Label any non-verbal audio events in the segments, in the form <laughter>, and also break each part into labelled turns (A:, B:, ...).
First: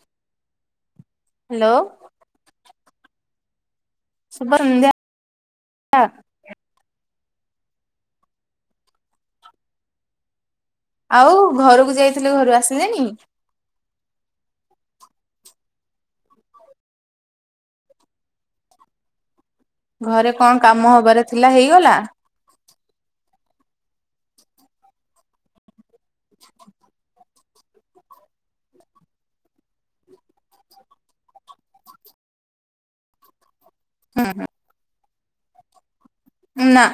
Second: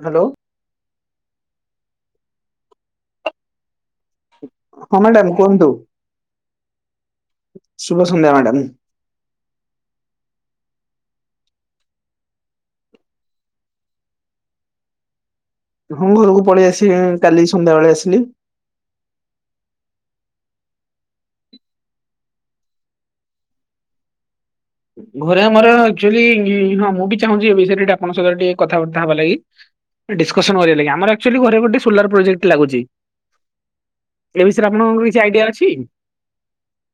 A: Hello.
B: Hello. ଶୁଭ ସନ୍ଧ୍ୟା
A: ହଁ ମ୍ୟାଡାମ କୁହନ୍ତୁ ଶୁଭ ସନ୍ଧ୍ୟା ମ୍ୟାଡାମ।
B: ଆଉ ଘରକୁ ଯାଇଥିଲୁ ଘରୁ ଆସିିଲେଣିି?
A: ହଁ ଘରକୁ ପଳେଇ ଆସି କାଲି ସନ୍ଧ୍ୟାବେେଳେ ଆସିଲି।
B: ଘରେ କଣ କାମ ହବାର ଥିଲା ହେଇଗଲା?
A: ଘରେ ଆମର ଆକଚୁଆଲି ହଁ ମୁଁ ବି ଚାହୁଁଛି ଏ ବିଷୟରେ ଟିକେ ଆପଣଙ୍କ ସହିତ ଟିକେ କଥାବାର୍ତ୍ତା ହବା ଲାଗି। ଡିସକସନ କରିବା ଲାଗି ଆମର ଆକଚୁଆଲି ଘରେ ଗୋଟେ ସୋଲାର ପ୍ରୋଜେକ୍ଟ ଲାଗୁଛି।
B: ହୁଁ
A: ଏ ବିଷୟରେ ଆପଣଙ୍କର କିଛି ଆଇଡିଆ ଅଛି?
B: ଉଁ ନା।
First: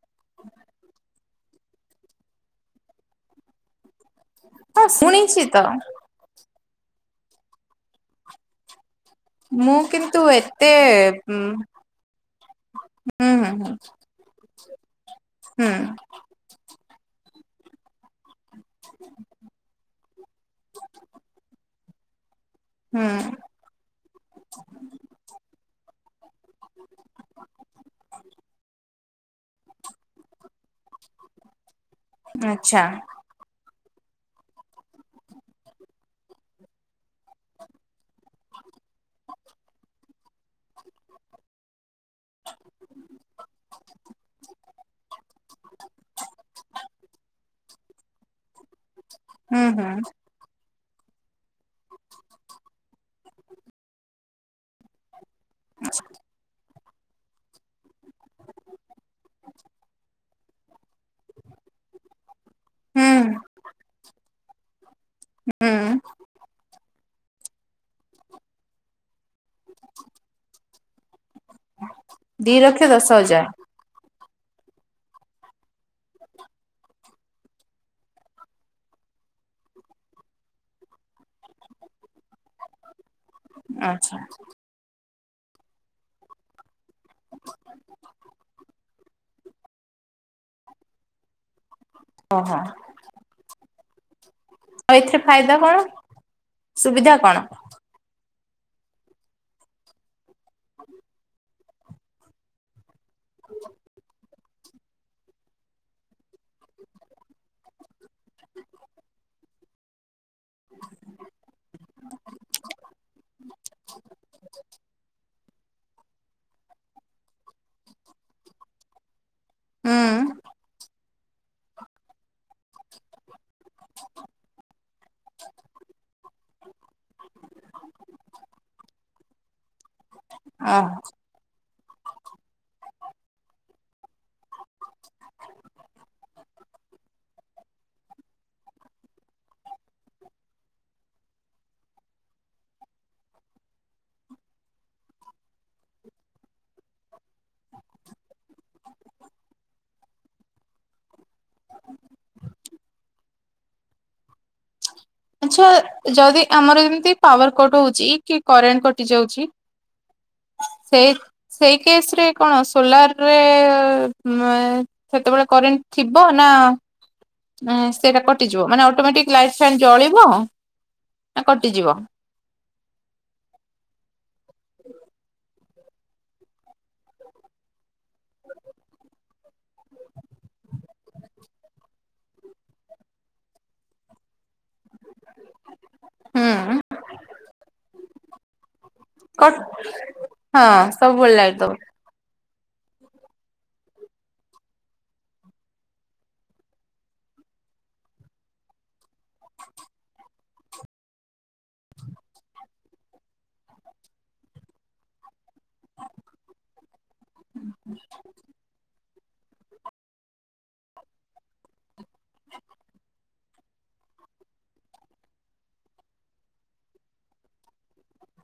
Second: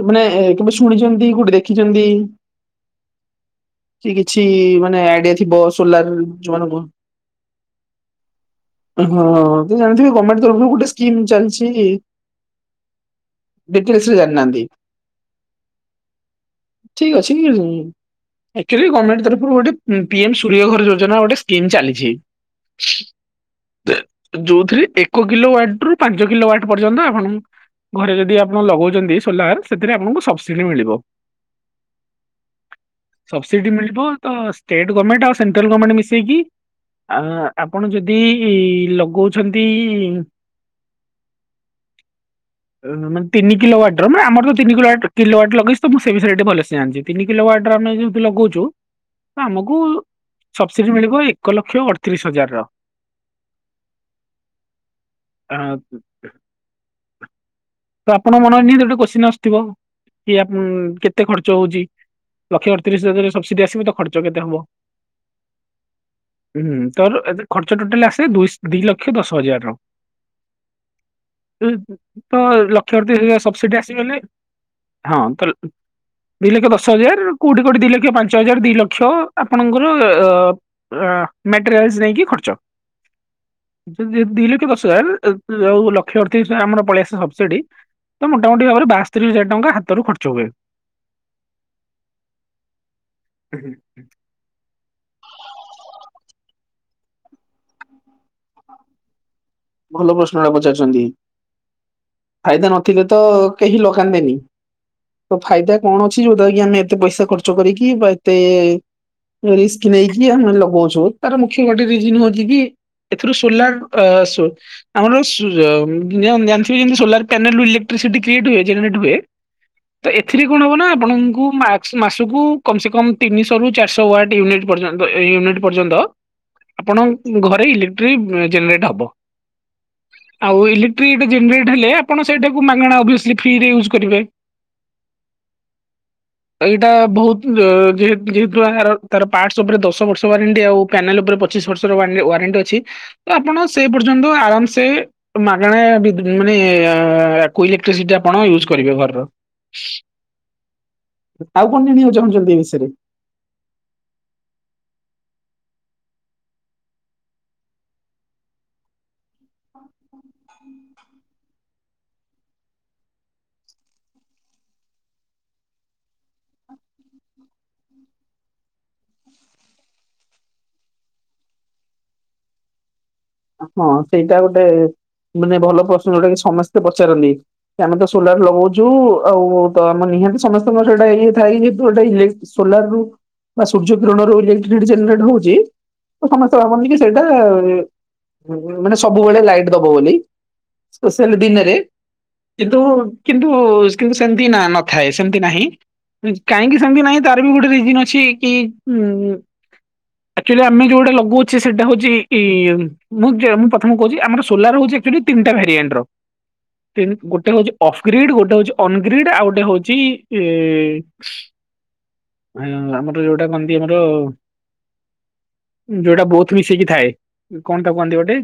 A: ଏ ମାନେ କେବେ ଶୁଣିଚନ୍ତି କୋଉଠି ଦେଖିଚନ୍ତି? ସେ କିଛି
B: ହଁ
A: ମାନେ ଆଇଡିଆ
B: ଶୁଣିଛି
A: ଥିବ
B: ତ।
A: ସୋଲାର ଯୋଉମାନଙ୍କୁ ହଁ ତ
B: ମୁଁ
A: ଜାଣିଥିବେ
B: କିନ୍ତୁ
A: ଗମେଣ୍ଟ
B: ଏତେ
A: ତରଫରୁ ଗୋଟେ ସ୍କିମ ଚାଲିଛି।
B: ହଁ ହଁ ହଁ।
A: ଡିଟେଲସ ରେ ଜଣିନାହାନ୍ତି
B: ହୁଁ।
A: ଠିକ ଅଛି କି ଏକେଲି ଗମେଣ୍ଟ ତରଫରୁ ଗୋଟେ ଉଁ ପିଏମ୍ ସୂର୍ଯ୍ୟ ଘର ଯୋଜନା ଗୋଟେ ସ୍କିମ୍ ଚାଲିଛି।
B: ହୁଁ।
A: ଯୋଉଥିରେ ଏକ କିଲୋ ୱାଟରୁ ପାଞ୍ଚ କିଲୋ ୱାଟ ପର୍ଯ୍ୟନ୍ତ ଆପଣଙ୍କୁ ଘରେ ଯଦି ଆପଣ ଲଗୋଉଚନ୍ତି ସୋଲାର ତେବେ ଆପଣଙ୍କୁ ସବସିଡି ମିଳିବ।
B: ଆଚ୍ଛା
A: ସବସିଡି ମିଳିବ ତ ଷ୍ଟେଟ ଗର୍ମେଣ୍ଟ ଆଉ ସେଣ୍ଟ୍ରାଲ ଗର୍ମେଣ୍ଟ ମିଶେଇକି ଆ ଆପଣ ଯଦି ଲଗୋଉଛନ୍ତି
B: ହ
A: ଓହୋ ମାନେ ତିନି କିଲୋ ବାଟର ମାନେ ଆମଠୁ କିଲୋୱାଟ କିଲୋୱାଟ ଲଗେଇଚୁ ତ ମୁଁ ସେଇ ବିଷୟରେ ଏଠି ଭଲସେ ଜାଣିଚି ତିନ କିଲ ୱାଟର ଆମେ ଯେହେତୁ ଲଗୋଉଚୁ
B: ହୁଁ
A: ଆମକୁ
B: ହୁଁ।
A: ସବସିଡି ମିଳିବ ଏକ ଲକ୍ଷ ଅରତିରିଶ ହଜାରର। ହଁ ତ ଆପଣଙ୍କ ମନରେ ନିହତି ଗୋଟେ କୋଶ୍ଚିନ ଆ ଥିବ କି ଆପ କେତେ ଖର୍ଚ୍ଚ ହୋଉଚି ଲକ୍ଷେ ଅରତିରିଶ
B: ହୁଁ
A: ହଜାରେ ସବସିଡି ଆସିବ ତ ଖର୍ଚ୍ଚ କେତ୍ ତେ ହବ
B: ହାଁ।
A: ହୁଁ ତୋର ଆଜ୍ ଏ ଖର୍ଚ୍ଚ ଟୋଟାଲ ଆସେ ଦୁଇସ୍ ଦିଲକ୍ଷ ଦଶହଜାରର। ଏ ତ
B: ଦି ଲକ୍ଷ
A: ଲକ୍ଷେ
B: ଦଶ
A: ଅରତିରିଶ ହଜାର ସବସିଡି ଆସିଗଲେ ହଁ ତ ଦିଇଲକ୍ଷ ଦଶହଜାର କୋଉଠି କୋଉଠି ଦିଲକ୍ଷ ପାଞ୍ଚହଜାର ଦିଲକ୍ଷ ଆପଣଙ୍କର ଅ ଅ ମଟେରିଆଲସ୍ ନେଇକି ଖର୍ଚ୍ଚ ଯେତୁ
B: ଆଚ୍ଛା
A: ଯେହେତୁ ଦିଲକ୍ଷ ଦଶହଜାର ଏ ଯୋଉ ଲକ୍ଷ ଅରତିରିଶ ଆମର ପଳେଇଆସେ ସବସିଡି ତ ମୋଟାମୋଟି ଭାବରେ ବାସ୍ ତିରିଶ ହଜାର ଟଙ୍କା ହାତରୁ ଖର୍ଚ୍ଚ ହୁଏ।
B: ଓହଁ।
A: ଉ ହୁଁ।
B: ଆଉ ଏଥିରେ ଫାଇଦା କଣ ସୁବିଧା କଣ?
A: ଭଲ ପ୍ରଶ୍ନଟା ପଚାରିଚନ୍ତି ଫାଇଦା ନଥିଲେ ତ କେହି ଲଗାନ୍ତେନି। ତ ଫାଇଦା କଣ ଅଛି ଯୋଉଦ୍ୱାରା କି ଆମେ ଏତେ ପଇସା ଖର୍ଚ୍ଚ କରିକି ବା ଏତେ ରିସ୍କ ନେଇକି ଆମେ ଲଗୋଉଛୁ ତାର ମୁଖ୍ୟ ଗୋଟେ ରିଜନ ହୋଉଛି କି ଏଥିରୁ ସୋଲାର ଅ ସୋ ଆମର ସ୍ ଯୋଉ ଯମତି ଯେ ଆପଣ ଜାଣଥିବେ ଯେମିତି ସୋଲାର ପ୍ୟାନେଲରୁ ଇଲେକ୍ଟ୍ରିସିଟି କ୍ରିଏଟ୍ ହୁଏ ଜେନେରେଟ ହୁଏ।
B: ହୁଁ
A: ତ ଏଥିରେ କଣ ହବ ନା ଆପଣଙ୍କୁ ମାକ୍ସ୍ ମାସକୁ କମସେ କମ ତିନିଶ ରୁ ଚାରଶହ ୱାଟ୍ ୟୁନିଟ୍ ପର୍ଯ୍ୟନ୍ତ ଅ ୟୁନିଟ୍ ପର୍ଯ୍ୟନ୍ତ ଆପଣଙ୍କ ଘରେ ଇଲେକ୍ଟ୍ରି ଉମ୍ ଜେନେରେଟ ହବ ଆଉ
B: ଓହୋ।
A: ଇଲେକ୍ଟ୍ରି ଜେନେରେଟ ହେଲେ ଆପଣ ସେଇଟାକୁ ମାଗଣା ଅଭିଅସଲି ଫ୍ରୀରେ ଇଉଜ୍ କରିବେ। ଏଇଟା ବୋହୁତ ଅ ଯେହେତ୍ ଯେହେତୁ ଏହାର ତାର ପାର୍ଟ ଓପରେ ଦଶ ବର୍ଷ ୱାରେଣ୍ଟି ଆଉ ପ୍ୟାନେଲ ଓପରେ ପ ପଚିଶ ବର୍ଷରେ ୱାନେ-ୱାରେଣ୍ଟି ଅଛି ତ ଆପଣ ସେଇ ପର୍ଯ୍ୟନ୍ତ ଆରାମସେ ମାଗଣା ବି ମାନେ ବିଦୁତ୍ କୋଉ ଇଲେକ୍ଟ୍ରିସିଟି ଆପଣ ୟୁଜ୍ କରିବେ ଘରର। ଆଉ କଣ ଜାଣିବାକୁ ଚାହୁଁଚନ୍ତି ଏ ବିଷୟରେ?
B: ଆଚ୍ଛା ଯଦି ଆମର ଯେମତି ପାୱାର କଟ ହୋଉଚି କି କରେଣ୍ଟ କଟିଯାଉଚି ସେଇ ସେଇ କେସ ରେ କଣ ସୋଲାର ରେ ସେତେବେଳେ କରେଣ୍ଟ ଥିବ ନା ନା ସେଇଟା କଟିଯିବ ମାନେ ଅଟୋମେଟିକ୍ ଲାଇଫ୍ ଫାଇନ୍ ଜଳିବ ନା କଟିଯିବ
A: ହଁ ସେଇଟା ଗୋଟେ ମାନେ ଭଲ ପ୍ରଶ୍ନ ଯୋଉଟା କି ସମସ୍ତେ ପଚାରନ୍ତିି। ଆମେ ତ ସୋଲାର ଲଗଉଛୁ ଆଉ ତ ଆମର ନିହାତି ସମସ୍ତଙ୍କର ସେଇଟା ଇଏ ଥାଏ ଯୌଟା ଇଲେକ୍ଟ୍ରି ସୋଲାର ରୁ ବା ସୂର୍ଯ୍ୟ କିରଣରୁ ଇଲେଟ୍ରି ଜିଡି ଜେନେଲେଟର ହଉଛି ତ ସମସ୍ତେ
B: ହୁଁ
A: ଭାବନ ସେଇଟା ମାନେ ସବୁବେଳେ
B: କ
A: ଲାଇଟ ଦବ ବୋଲି
B: ହଁ ସବୁବେଳେ
A: ସ୍ପେସିଆଲି
B: ଲାଇଟ୍ ଦବ
A: ଦିନରେ କିନ୍ତୁ କିନ୍ତୁ କିନ୍ତୁ ସେମତି ନା ନଥାଏ ସେମତି ନାହିଁ। କାହିଁକି ସେମିତି ନାହିଁ ତାର ବି ଗୋଟେ ରିଜନ ଅଛି କି ଉଁ ଆଚୁଆଲି ଆମେ ଯୋଉଟା ଲଗାଉଛେ ସେଇଟା ହଉଛି ଇ ମୁଁଁ ଚ ପ୍ରଥମେ କହୁଛି ଆମର ସୋଲାର ହଉଛି ତିନିଟା ଭାରିଏଣ୍ଟ ର ଗୋଟେ ହଉଛି ଅଫ ଗ୍ରୀଡ ଗୋଟେ ହଉଛି ଅନଗ୍ରୀଡ୍ ଆଉ ଗୋଟେ ହଉଛି ଆ ଆମର ଯୋଉଟା କହନ୍ତି ଆମର ଯୋଉଟା ବହୁତ ମିଶେଇକି ଥାଏ। କଣ ଟା କୁହନ୍ତି ଗୋଟେ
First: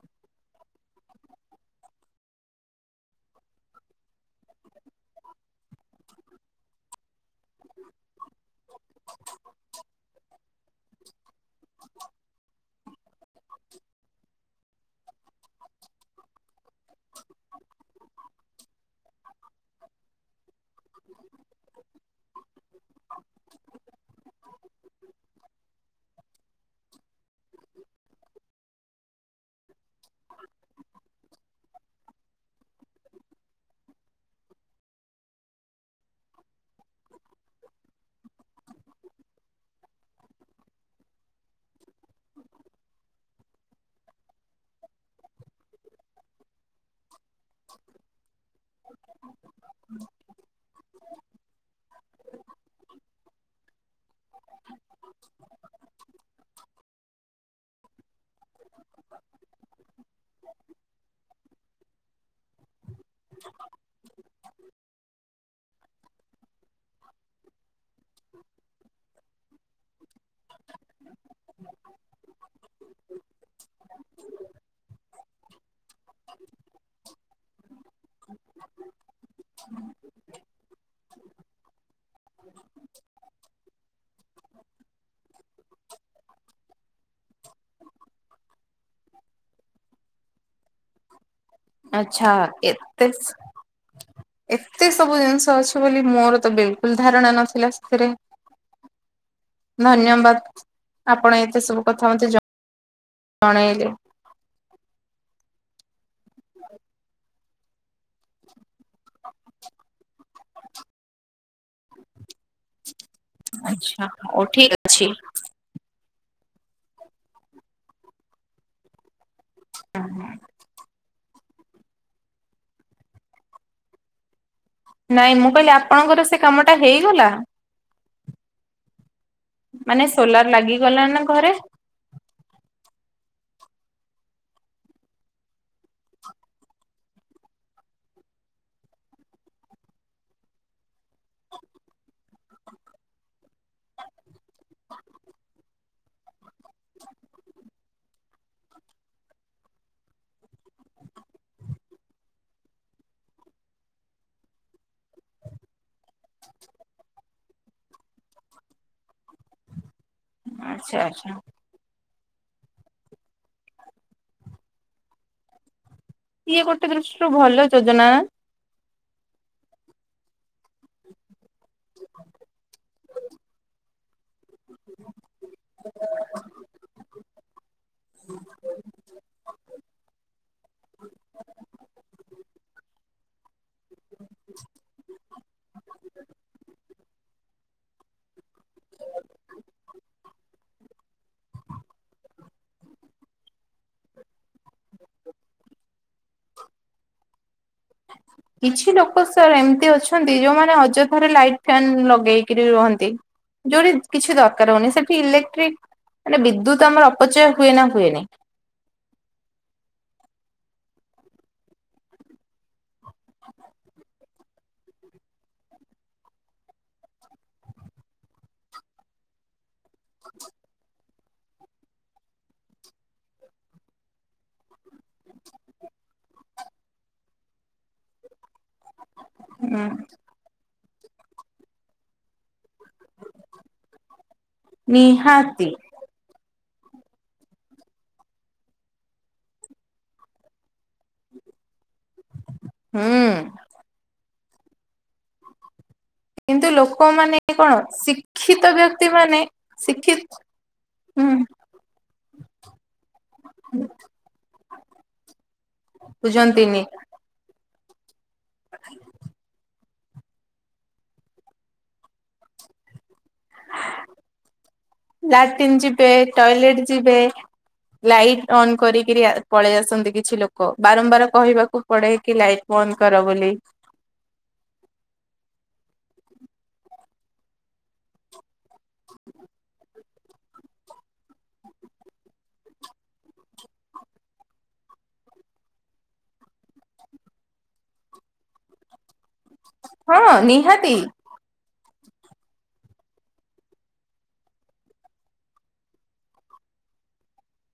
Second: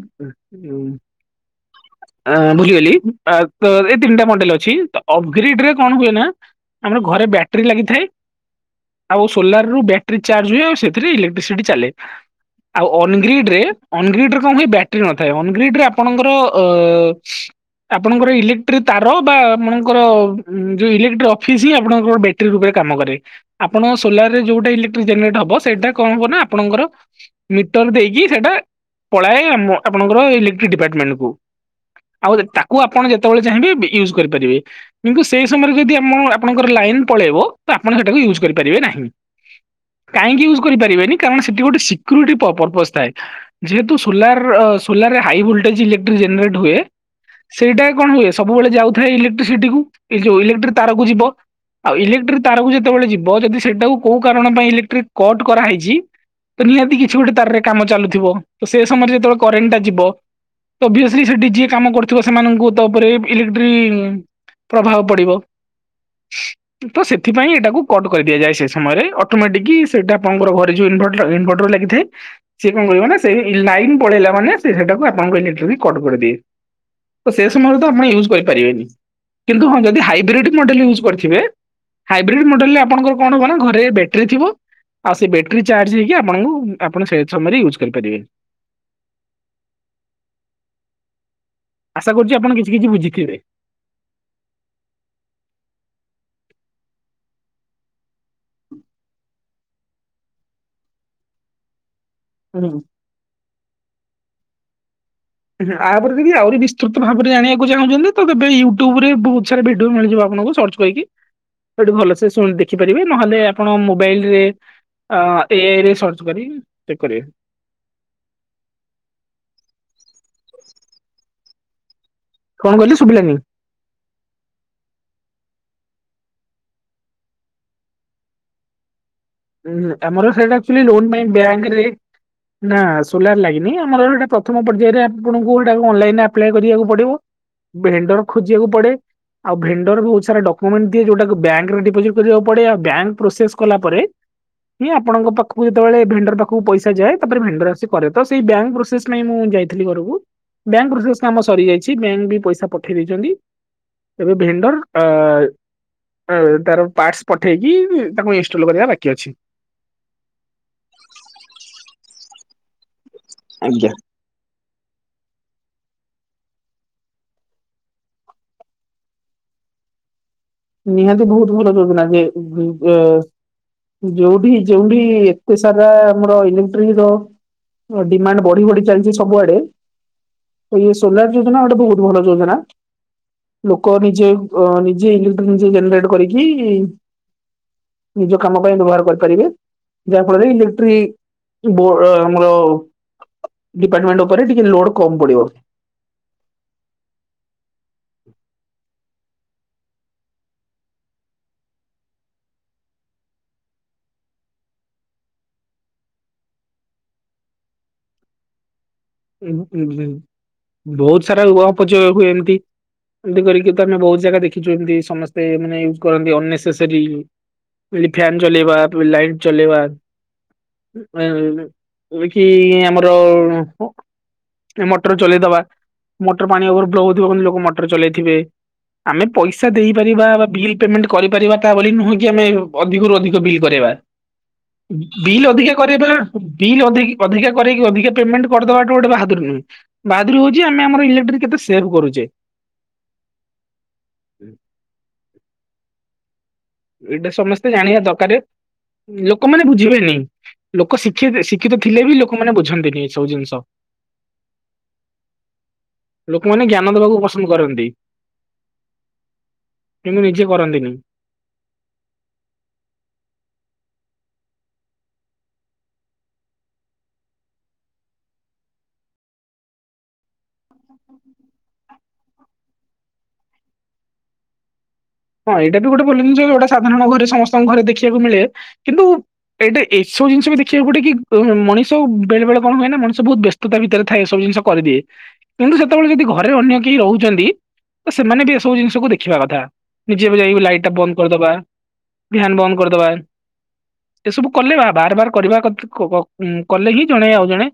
A: ଅ ବୁଝିଗଲି ଏଁ ଅ ଦି ତିନିଟା ମଣ୍ଡେଲ ଅଛି ଅପଗ୍ରେଡ ରେ କଣ ହୁଏ ନା ଆମର ଘରେ ବ୍ୟାଟେରୀ ଲାଗିଥାଏ। ଆଉ ସୋଲାର ରୁ ବ୍ୟାଟେରୀ ଚାର୍ଜ ହୁଏ ଆଉ ସେଥିରେ ଇଲେକ୍ଟ୍ରିସିଟି ଚାଲେ ଆଉ ଅନଗ୍ରିଡ ରେ ଅନଗ୍ରିଡ ରେ କଣ ହୁଏ ବ୍ୟାଟେରୀ ନଥାଏ ଅନଗ୍ରିଡ ରେ ଆପଣଙ୍କର ଅ ଆପଣଙ୍କର ଇଲେକ୍ଟ୍ରିକ ତାର ବା ଆପଣଙ୍କର ଯୋଉ ଇଲେକ୍ଟ୍ରିକ ଅଫିସ୍ ହିଁ ଆପଣଙ୍କର ବ୍ୟା ଟ୍ରି ରୂପରେ କାମ କରେ ଆପଣ ସୋଲାର ରେ ଯୋଉଟା ଇଲେକ୍ଟ୍ରିକ ଜେନେରେଟ ହବ ସେଇଟା କଣ ହବ ନା ଆପଣଙ୍କର ମିଟର ଦେଇକି ସେଇଟା ପଳାଏ ଆମ ଆପଣଙ୍କର ଇଲେକ୍ଟ୍ରିକ ଡିପାର୍ଟମେଣ୍ଟ କୁ ଆଉ ତାକୁ ଆପଣ ଯେତେବେଳେ ଚାହିଁବେ ୟୁଜ୍ କରିପାରିବେ କିନ୍ତୁ ସେଇ ସମୟରେ ଯଦି ଆମ ଆପଣଙ୍କର ଲାଇନ ପଳେଇବ ତ ଆପଣ ସେଟାକୁ ୟୁଜ୍ କରିପାରିବେ ନାହିଁ। କାହିଁକି ୟୁଜ କରିାରେନି କାରଣ ସେଠୀ ଗଟେ ସିକ୍ୟୁରିଟି ପର୍ପଜ ଥାଏ। ଯେହେତୁ solar solar high voltage electric generate ହୁଏ। ସେଇଟା କଣ ହୁଏ ସବୁବେଳେ ଯାଉଥାଏ ଇଲେକ୍ଟ୍ରିସିଟିକୁ ଏଇ ଯୋଉ ଇଲେକ୍ଟ୍ରିକ ତାରକୁ ଯିବ ଆଉ ଇଲେକ୍ଟ୍ରିକ ତାରକୁ ଯେତେବେଳେ ଯିବ ଯଦି ସେଇଟାକୁ କୋଉ କାରଣ ପାଇଁ ଇଲେକ୍ଟ୍ରିକ କଟ୍ କରାହେଇଛି ତ ନିହାତି କିଛି ଗୋଟେ ତାରରେ କାମ ଚାଲୁଥିବ ତ ସେ ସମୟରେ ଯେତେବେଳେ କରେଣ୍ଟଟା ଯିବ ତ ଓବିଓସ୍ଲୀ ସେଠି ଯିଏ କାମ କରୁଥିବ ସେମାନଙ୍କୁ ତା ଉପରେ ଇଲେକ୍ଟ୍ରି ପ୍ରଭାବ ପଡ଼ିବ ତ ସେଥିପାଇଁ ଏଟାକୁ କଟ୍ କରିଦିଆଯାଏ ସେ ସମୟରେ ଅଟୋମେଟିକ୍ ସେଇଟାପଣଙ୍କର ଘରେ ଯୋଉ ଇନଭଟର ଇନଭଟର ଲା ଗିଥାଏ ସିଏ କଣ କହିବ ନା ସେଇ ଲାଇନ୍ ପଳେଇଲା ମାନେ ସେଇଟାକୁ ଆପଣଙ୍କଇ ନେଟରେ ବି କଟ କରିଦିଏ। ତ ସେ ସମୟରେ ତ ଆପଣ ୟୁଜ କରିପାରିବେନି କିନ୍ତୁ ହଁ ଯଦି ହାଇବ୍ରିଡ ମଡେଲ ୟୁଜ୍ କରିଥିବେ ହାଇବ୍ରିଡ୍ ମଡେଲ ରେ ଆପଣଙ୍କର କଣ ହବ ନା ଘରେ ବଟେର ଥିବ ଆଉ ସେ ବ୍ୟାଟେରୀ ଚାର୍ଜ ହେଇକି ଆପଣଙ୍କୁ ଆପଣ ସେ ସମୟରେ ୟୁଜ୍ କରିପାରିବେ। ଆଶା
B: ଆଛା
A: କରୁଛି ଆପଣ କିଛି କିଛି
B: ଏତେ
A: ବୁଝିଥିବେ।
B: ଏତେ ସବୁ ଜିନିଷ ଅଛି ବୋଲି ମୋର ତ ବିଲକୁଲ ଧାରଣା ନଥିଲା ସେଥିରେ
A: ହୁଁ।
B: ଧନ୍ୟବାଦ ଆପଣ ଏତେ ସବୁ କଥା ମତେ ଜ
A: ହୁଁ।
B: ଜଣେଇଲେ
A: ଆପରେ ଯଦି ଆହୁରି ବିସ୍ତୃତ ଭାବରେ ଜାଣିବାକୁ ଚାହୁଁଛନ୍ତି ତେବେ ୟୁଟ୍ୟୁବ ରେ ବହୁତ ସାରା ଭିଡିଓ ମିଳିଯିବ ଆପଣଙ୍କୁ ସଚ କହିକି ସେଠୁ ଭଲସେ ଶୁ ଦେଖିପାରିବେ ନହେଲେ ଆପଣ
B: ଆଚ୍ଛା
A: ମୋବାଇଲରେ
B: ହଉ ଠିକ ଅଛି
A: ଆ ସିଏ ଏଇଠି ସର୍ଚ୍ଚ କରିବେ, ଚେକ୍ କରିବେ।
B: ଏ, ହଁ।
A: କଣ କହିଲେ ଶୁଭିଲାନି?
B: ନାଇଁ ମୁଁ କହିଲି ଆପଣଙ୍କର ସେ କାମ ଟା ହେଇଗଲା?
A: ଉଁ,
B: ମାନେ
A: ଆମର
B: ସୋଲାର୍
A: ସେଇଟା ଆକ୍ଚୁଆଲି ଲୋନ
B: ଲାଗିଗଲା
A: ପାଇଁ
B: ନା ଘରେ?
A: ବ୍ୟାଙ୍କରେ ନା ସୋଲାର୍ ଲାଗିନି ଆମର ଏବେ ସେଟା ପ୍ରଥମ ପର୍ଯ୍ୟାୟରେ ଆପଣଙ୍କୁ ଏଟା ଅନଲାଇନ୍ ଆପ୍ଲାଏ କରିବାକୁ ପଡିବ। ଭେଣ୍ଡର୍ ଖୋଜିବାକୁ ପଡେ। ଆଉ ଭେଣ୍ଡର୍ ବହୁତ ସାରା ଡକ୍ୟୁମେଣ୍ଟ ଦିଏ ଯୋଉଟାକୁ ବ୍ୟାଙ୍କ୍ ରେ ଡିପୋଜିଟ୍ କରିବାକୁ ପଡେ। ଆଉ ବ୍ୟାଙ୍କ୍ ପ୍ରୋସେସ୍ କଲା ପରେ। ହିଁ ଆପଣଙ୍କ ପାଖକୁ ଯେ ତେବେଳେ ଭେଣ୍ଡର୍ ପାଖକୁ ପଇସା ଯାଏ ତାପରେ ଭେଣ୍ଡର୍ ଆସି କରେ। ତ ସେଇ ବ୍ୟାଙ୍କ୍ ପ୍ରୋସେସ୍ ପାଇଁ ମୁଁ ଯାଇଥିଲି ଘରକୁ। ବ୍ୟାଙ୍କ୍ ପ୍ରସେସ୍ କାମ ସରିଯାଇଛି। ବ୍ୟାଙ୍କ୍ ବି ପଇସା ପଠେଇ ଦେଇଚନ୍ତି। ଏବେ ଭେଣ୍ଡର୍ ଆ, ଅ, ତାର ପାର୍ଟସ ପଠେଇକି ତାକୁ ଇନଷ୍ଟଲ୍ କରିବା ବାକି ଅଛି।
B: ଆଚ୍ଛା, ଆଚ୍ଛା।
A: ଆଜ୍ଞା।
B: ଇଏ ଗୋଟେ ଦୃଷ୍ଟିରୁ ଭଲ ଯୋଜନା।
A: ନିହାତି ବହୁତ ଭଲ ଯୋଜନା ଯେ ଉଁ, ଏ ଯୋଉଠି ଯୋଉଠି ବହୁ ସାରା ଆମର ଇଲେକ୍ଟ୍ରିକ୍ ର ଅ, ଡିମାଣ୍ଡ ବଢି ବଢି ଚାଲିଚି ସବୁଆଡେ। ତ ଇଏ ସୋଲାର୍ ଯୋଜନା ଗୋଟେ ବହୁତ ଭଲ ଯୋଜନା। ଲୋକ ନିଜେ ଅ, ନିଜେ ଇଲେକ୍ଟ୍ରିକ୍ ନିଜେ ଜେନେରେଟ୍ କରିକି ନିଜ କାମ ପାଇଁ ବ୍ୟବହାର କରିପାରିବେ। ଯାହାଫଳରେ ଇଲେକ୍ଟ୍ରି ବୋ -ରା -ଆମର ଡିପାର୍ଟମେଣ୍ଟ ଉପରେ ଟିକେ ଲୋଡ୍ କମ ପଡିବ।
B: କିଛି ଲୋକ ସାର୍ ଏମତି ଅଛନ୍ତି ଯୋଉମାନେ ଅଯଥାରେ ଲାଇଟ ଫେନ୍ ଲଗେଇକିରି ରୁହନ୍ତି। ଯୋଉଠି କିଛି ଦରକାର ହଉନି ସେଠି ଇଲେକ୍ଟ୍ରିକ୍ ମାନେ ବିଦ୍ୟୁତ୍ ଆମର ଅପଚୟ ହୁଏ ନା ହୁଏନି?
A: ଏଭେ ଏଇ ଯେ ବହୁତ ସାରା ଅପଚୟ ହୁଏ ଏମତି। ଏମତି କରିକି ତ ଆମେ ବହୁତ ଜାଗା ଦେଖିଛୁ ଏମତି ସମସ୍ତେ ଏ ମାନେ ୟୁଜ୍ କରନ୍ତି ଅନେସେସରି ଯୋଉ। <unintelligible> ଫ୍ୟାନ୍ ଚଲେଇବା, ଲାଇଟ୍ ଚଲେଇବା। ଏ ନାଇ ଏବେ କି ଆମର ହୋ ଏ ମଟର ଚଲେଇଦବା। ମଟର ପାଣି ଓଭର୍ ଫ୍ଲୋ ହଉଥିବ କିନ୍ତୁ ଲୋକ ମଟର ଚଲେଇଥିବେ। ଆମେ ପଇସା ଦେଇପାରିବା ବା ବିଲ୍ ପେମେଣ୍ଟ କରିପାରିବା ତା ବୋଲି ନୁହେ କି ଆମେ ଅଧିକରୁ ଅଧିକ ବିଲ୍ କରିବା। ଉ, ବିଲ୍
B: ନିହାତି
A: ଅଧିକା କରିବା, ବିଲ୍ ଅଧିକି ଅଧିକା କରେଇକି ଅଧିକା ପେମେଣ୍ଟ କରିଦବା ଗୋଟେ ବାହାଦୁରି ନୁହେଁ। ବାହାଦୁରି ହଉଚି ଆମେ ଆମର ଇଲେକ୍ଟ୍ରି କେତେ ସେଭ୍ କରୁଛେ।
B: ହୁଁ। କିନ୍ତୁ
A: ଏଇଟା
B: ଲୋକମାନେ
A: ସମସ୍ତେ
B: କଣ
A: ଜାଣିବା ଦରକାର
B: ଶିକ୍ଷିତ ବ୍ୟକ୍ତି ମାନେ
A: ଲୋକମାନେ ବୁଝିବେନି।
B: ଶିକ୍ଷିତ୍
A: ଲୋକ ଶିକ୍ଷିତେ ଶିକ୍ଷିତ ଥିଲେ ବି ଲୋକମାନେ ବୁଝନ୍ତିନି ଏ ସବୁ ଜିନିଷ।
B: <inaudible>
A: ଲୋକମାନେ
B: ବୁଝନ୍ତିନି
A: ଜ୍ଞାନ ଦବାକୁ ପସନ୍ଦ କରନ୍ତି।
B: ଆଚ୍ଛା <inaudible>
A: କିନ୍ତୁ ନିଜେ କରନ୍ତିନି।
B: ଲାଟିନ୍ ଯିବେ, ଟଏଲେଟ୍ ଯିବେ। ଲାଇଟ୍ ଅନ୍ କରିକିରି ଆ, ପଳେଇ ଆସନ୍ତି କିଛି ଲୋକ। ବାରମ୍ବାର କହିବାକୁ ପଡେ କି ଲାଇଟ୍ ବନ୍ଦ କର ବୋଲି।
A: ହଁ ଏଇଟା ବି ଗୋଟେ ଭଲ ଜିନିଷ ଏବେ ଗୋଟେ ସାଧାରଣ ଘରେ ସମସ୍ତଙ୍କ ଘରେ ଦେଖିବାକୁ ମିଳେ। କିନ୍ତୁ ଏଇଟି ଏସବୁ ଜିନିଷ ବି ଦେଖିବାକୁ ଗୋଟେ କି ଅ, ହୋ ମଣିଷ ବେଳେ ବେଳେ କଣ ହୁଏ ନା। ମଣିଷ ବହୁତ ବ୍ୟସ୍ତତା ଭିତରେ ଥାଏ ଏ ସବୁ ଜିନିଷ କରିଦିଏ। କିନ୍ତୁ ସେତେବେଳେ ଯଦି ଘରେ ଅନ୍ୟ କେହି ରହୁଚନ୍ତି ତ ସେମାନେ ବି ଏସବୁ ଜିନିଷକୁ ଦେଖିବା କଥା। ନିଜେ
B: ହଁ
A: ବି ଯାଇ ଲାଇଟ୍ ଟା
B: ନିହାତି
A: ବନ୍ଦ କରିଦବା। ଫ୍ୟାନ୍ ବନ୍ଦ କରିଦବା। ଏସବୁ କଲେ ବା- ବାର ବାର କରିବା କତ କ-ଉଁ, କଲେ ହିଁ ଜଣେ ଆଉ ଜଣେ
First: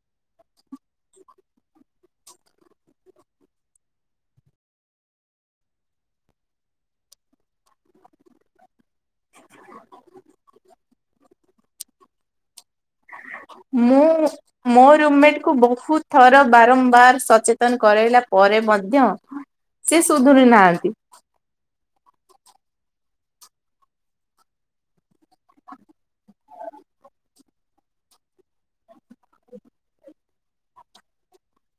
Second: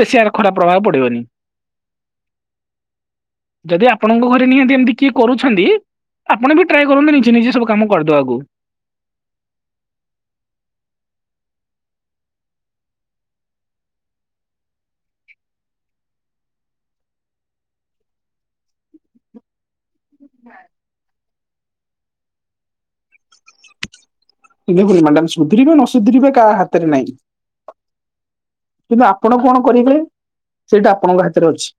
A: ବେଶୀ ଆର ଖରାପ ପ୍ରଭାବ ପଡିବନି। ଯଦି ଆପଣଙ୍କ ଘରେ ନିହାତି ଏମିତି କିଏ କରୁଛନ୍ତି ଆପଣ ବି ଟ୍ରାଏ କରୁନ୍ତୁ ନିଜେ ନିଜେ ସବୁ କାମ କରିଦେବାକୁ।
B: ମୁଁ ମୋ ରୁମମେଟ କୁ ବହୁତ ଥର ବାରମ୍ବାର ସଚେତନ କରାଇଲା ପରେ ମଧ୍ୟ ସେ ସୁଧରି ନାହାନ୍ତି।
A: ଦେଖନୁ ମ୍ୟାମ ସୁଧରିବେ ନ ସୁଧରିବେ କାହା ହାତରେ ନାଇଁ। କିନ୍ତୁ ଆପଣ କଣ କରିବେ ସେଇଟା ଆପଣଙ୍କ ହାତରେ ଅଛି।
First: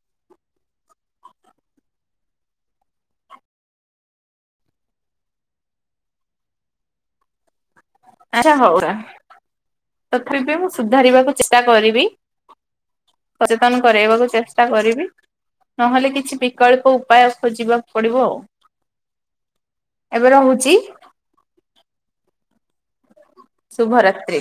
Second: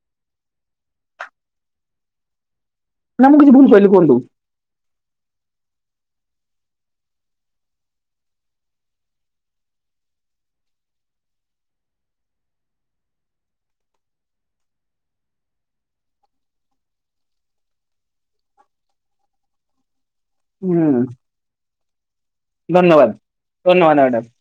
A: ନାଁ ମୁଁ କିଛି ଭୁଲ କହିଲି କୁହନ୍ତୁ।
B: ଆଛା ହଉ ତଥାପି ମୁଁ ସୁଧାରିବାକୁ ଚେଷ୍ଟା କରିବି। ସଚେତନ କରାଇବାକୁ ଚେଷ୍ଟା କରିବି। ନହେଲେ କିଛି ବିକଳ୍ପ ଉପାୟ ଖୋଜିବାକୁ ପଡ଼ିବ ଆଉ। ଏବେ
A: ହୁଁ
B: ରହୁଛି।
A: ଧନ୍ୟବାଦ ଧନ୍ୟବାଦ ମାଡାମ।
B: ଶୁଭରାତ୍ରି।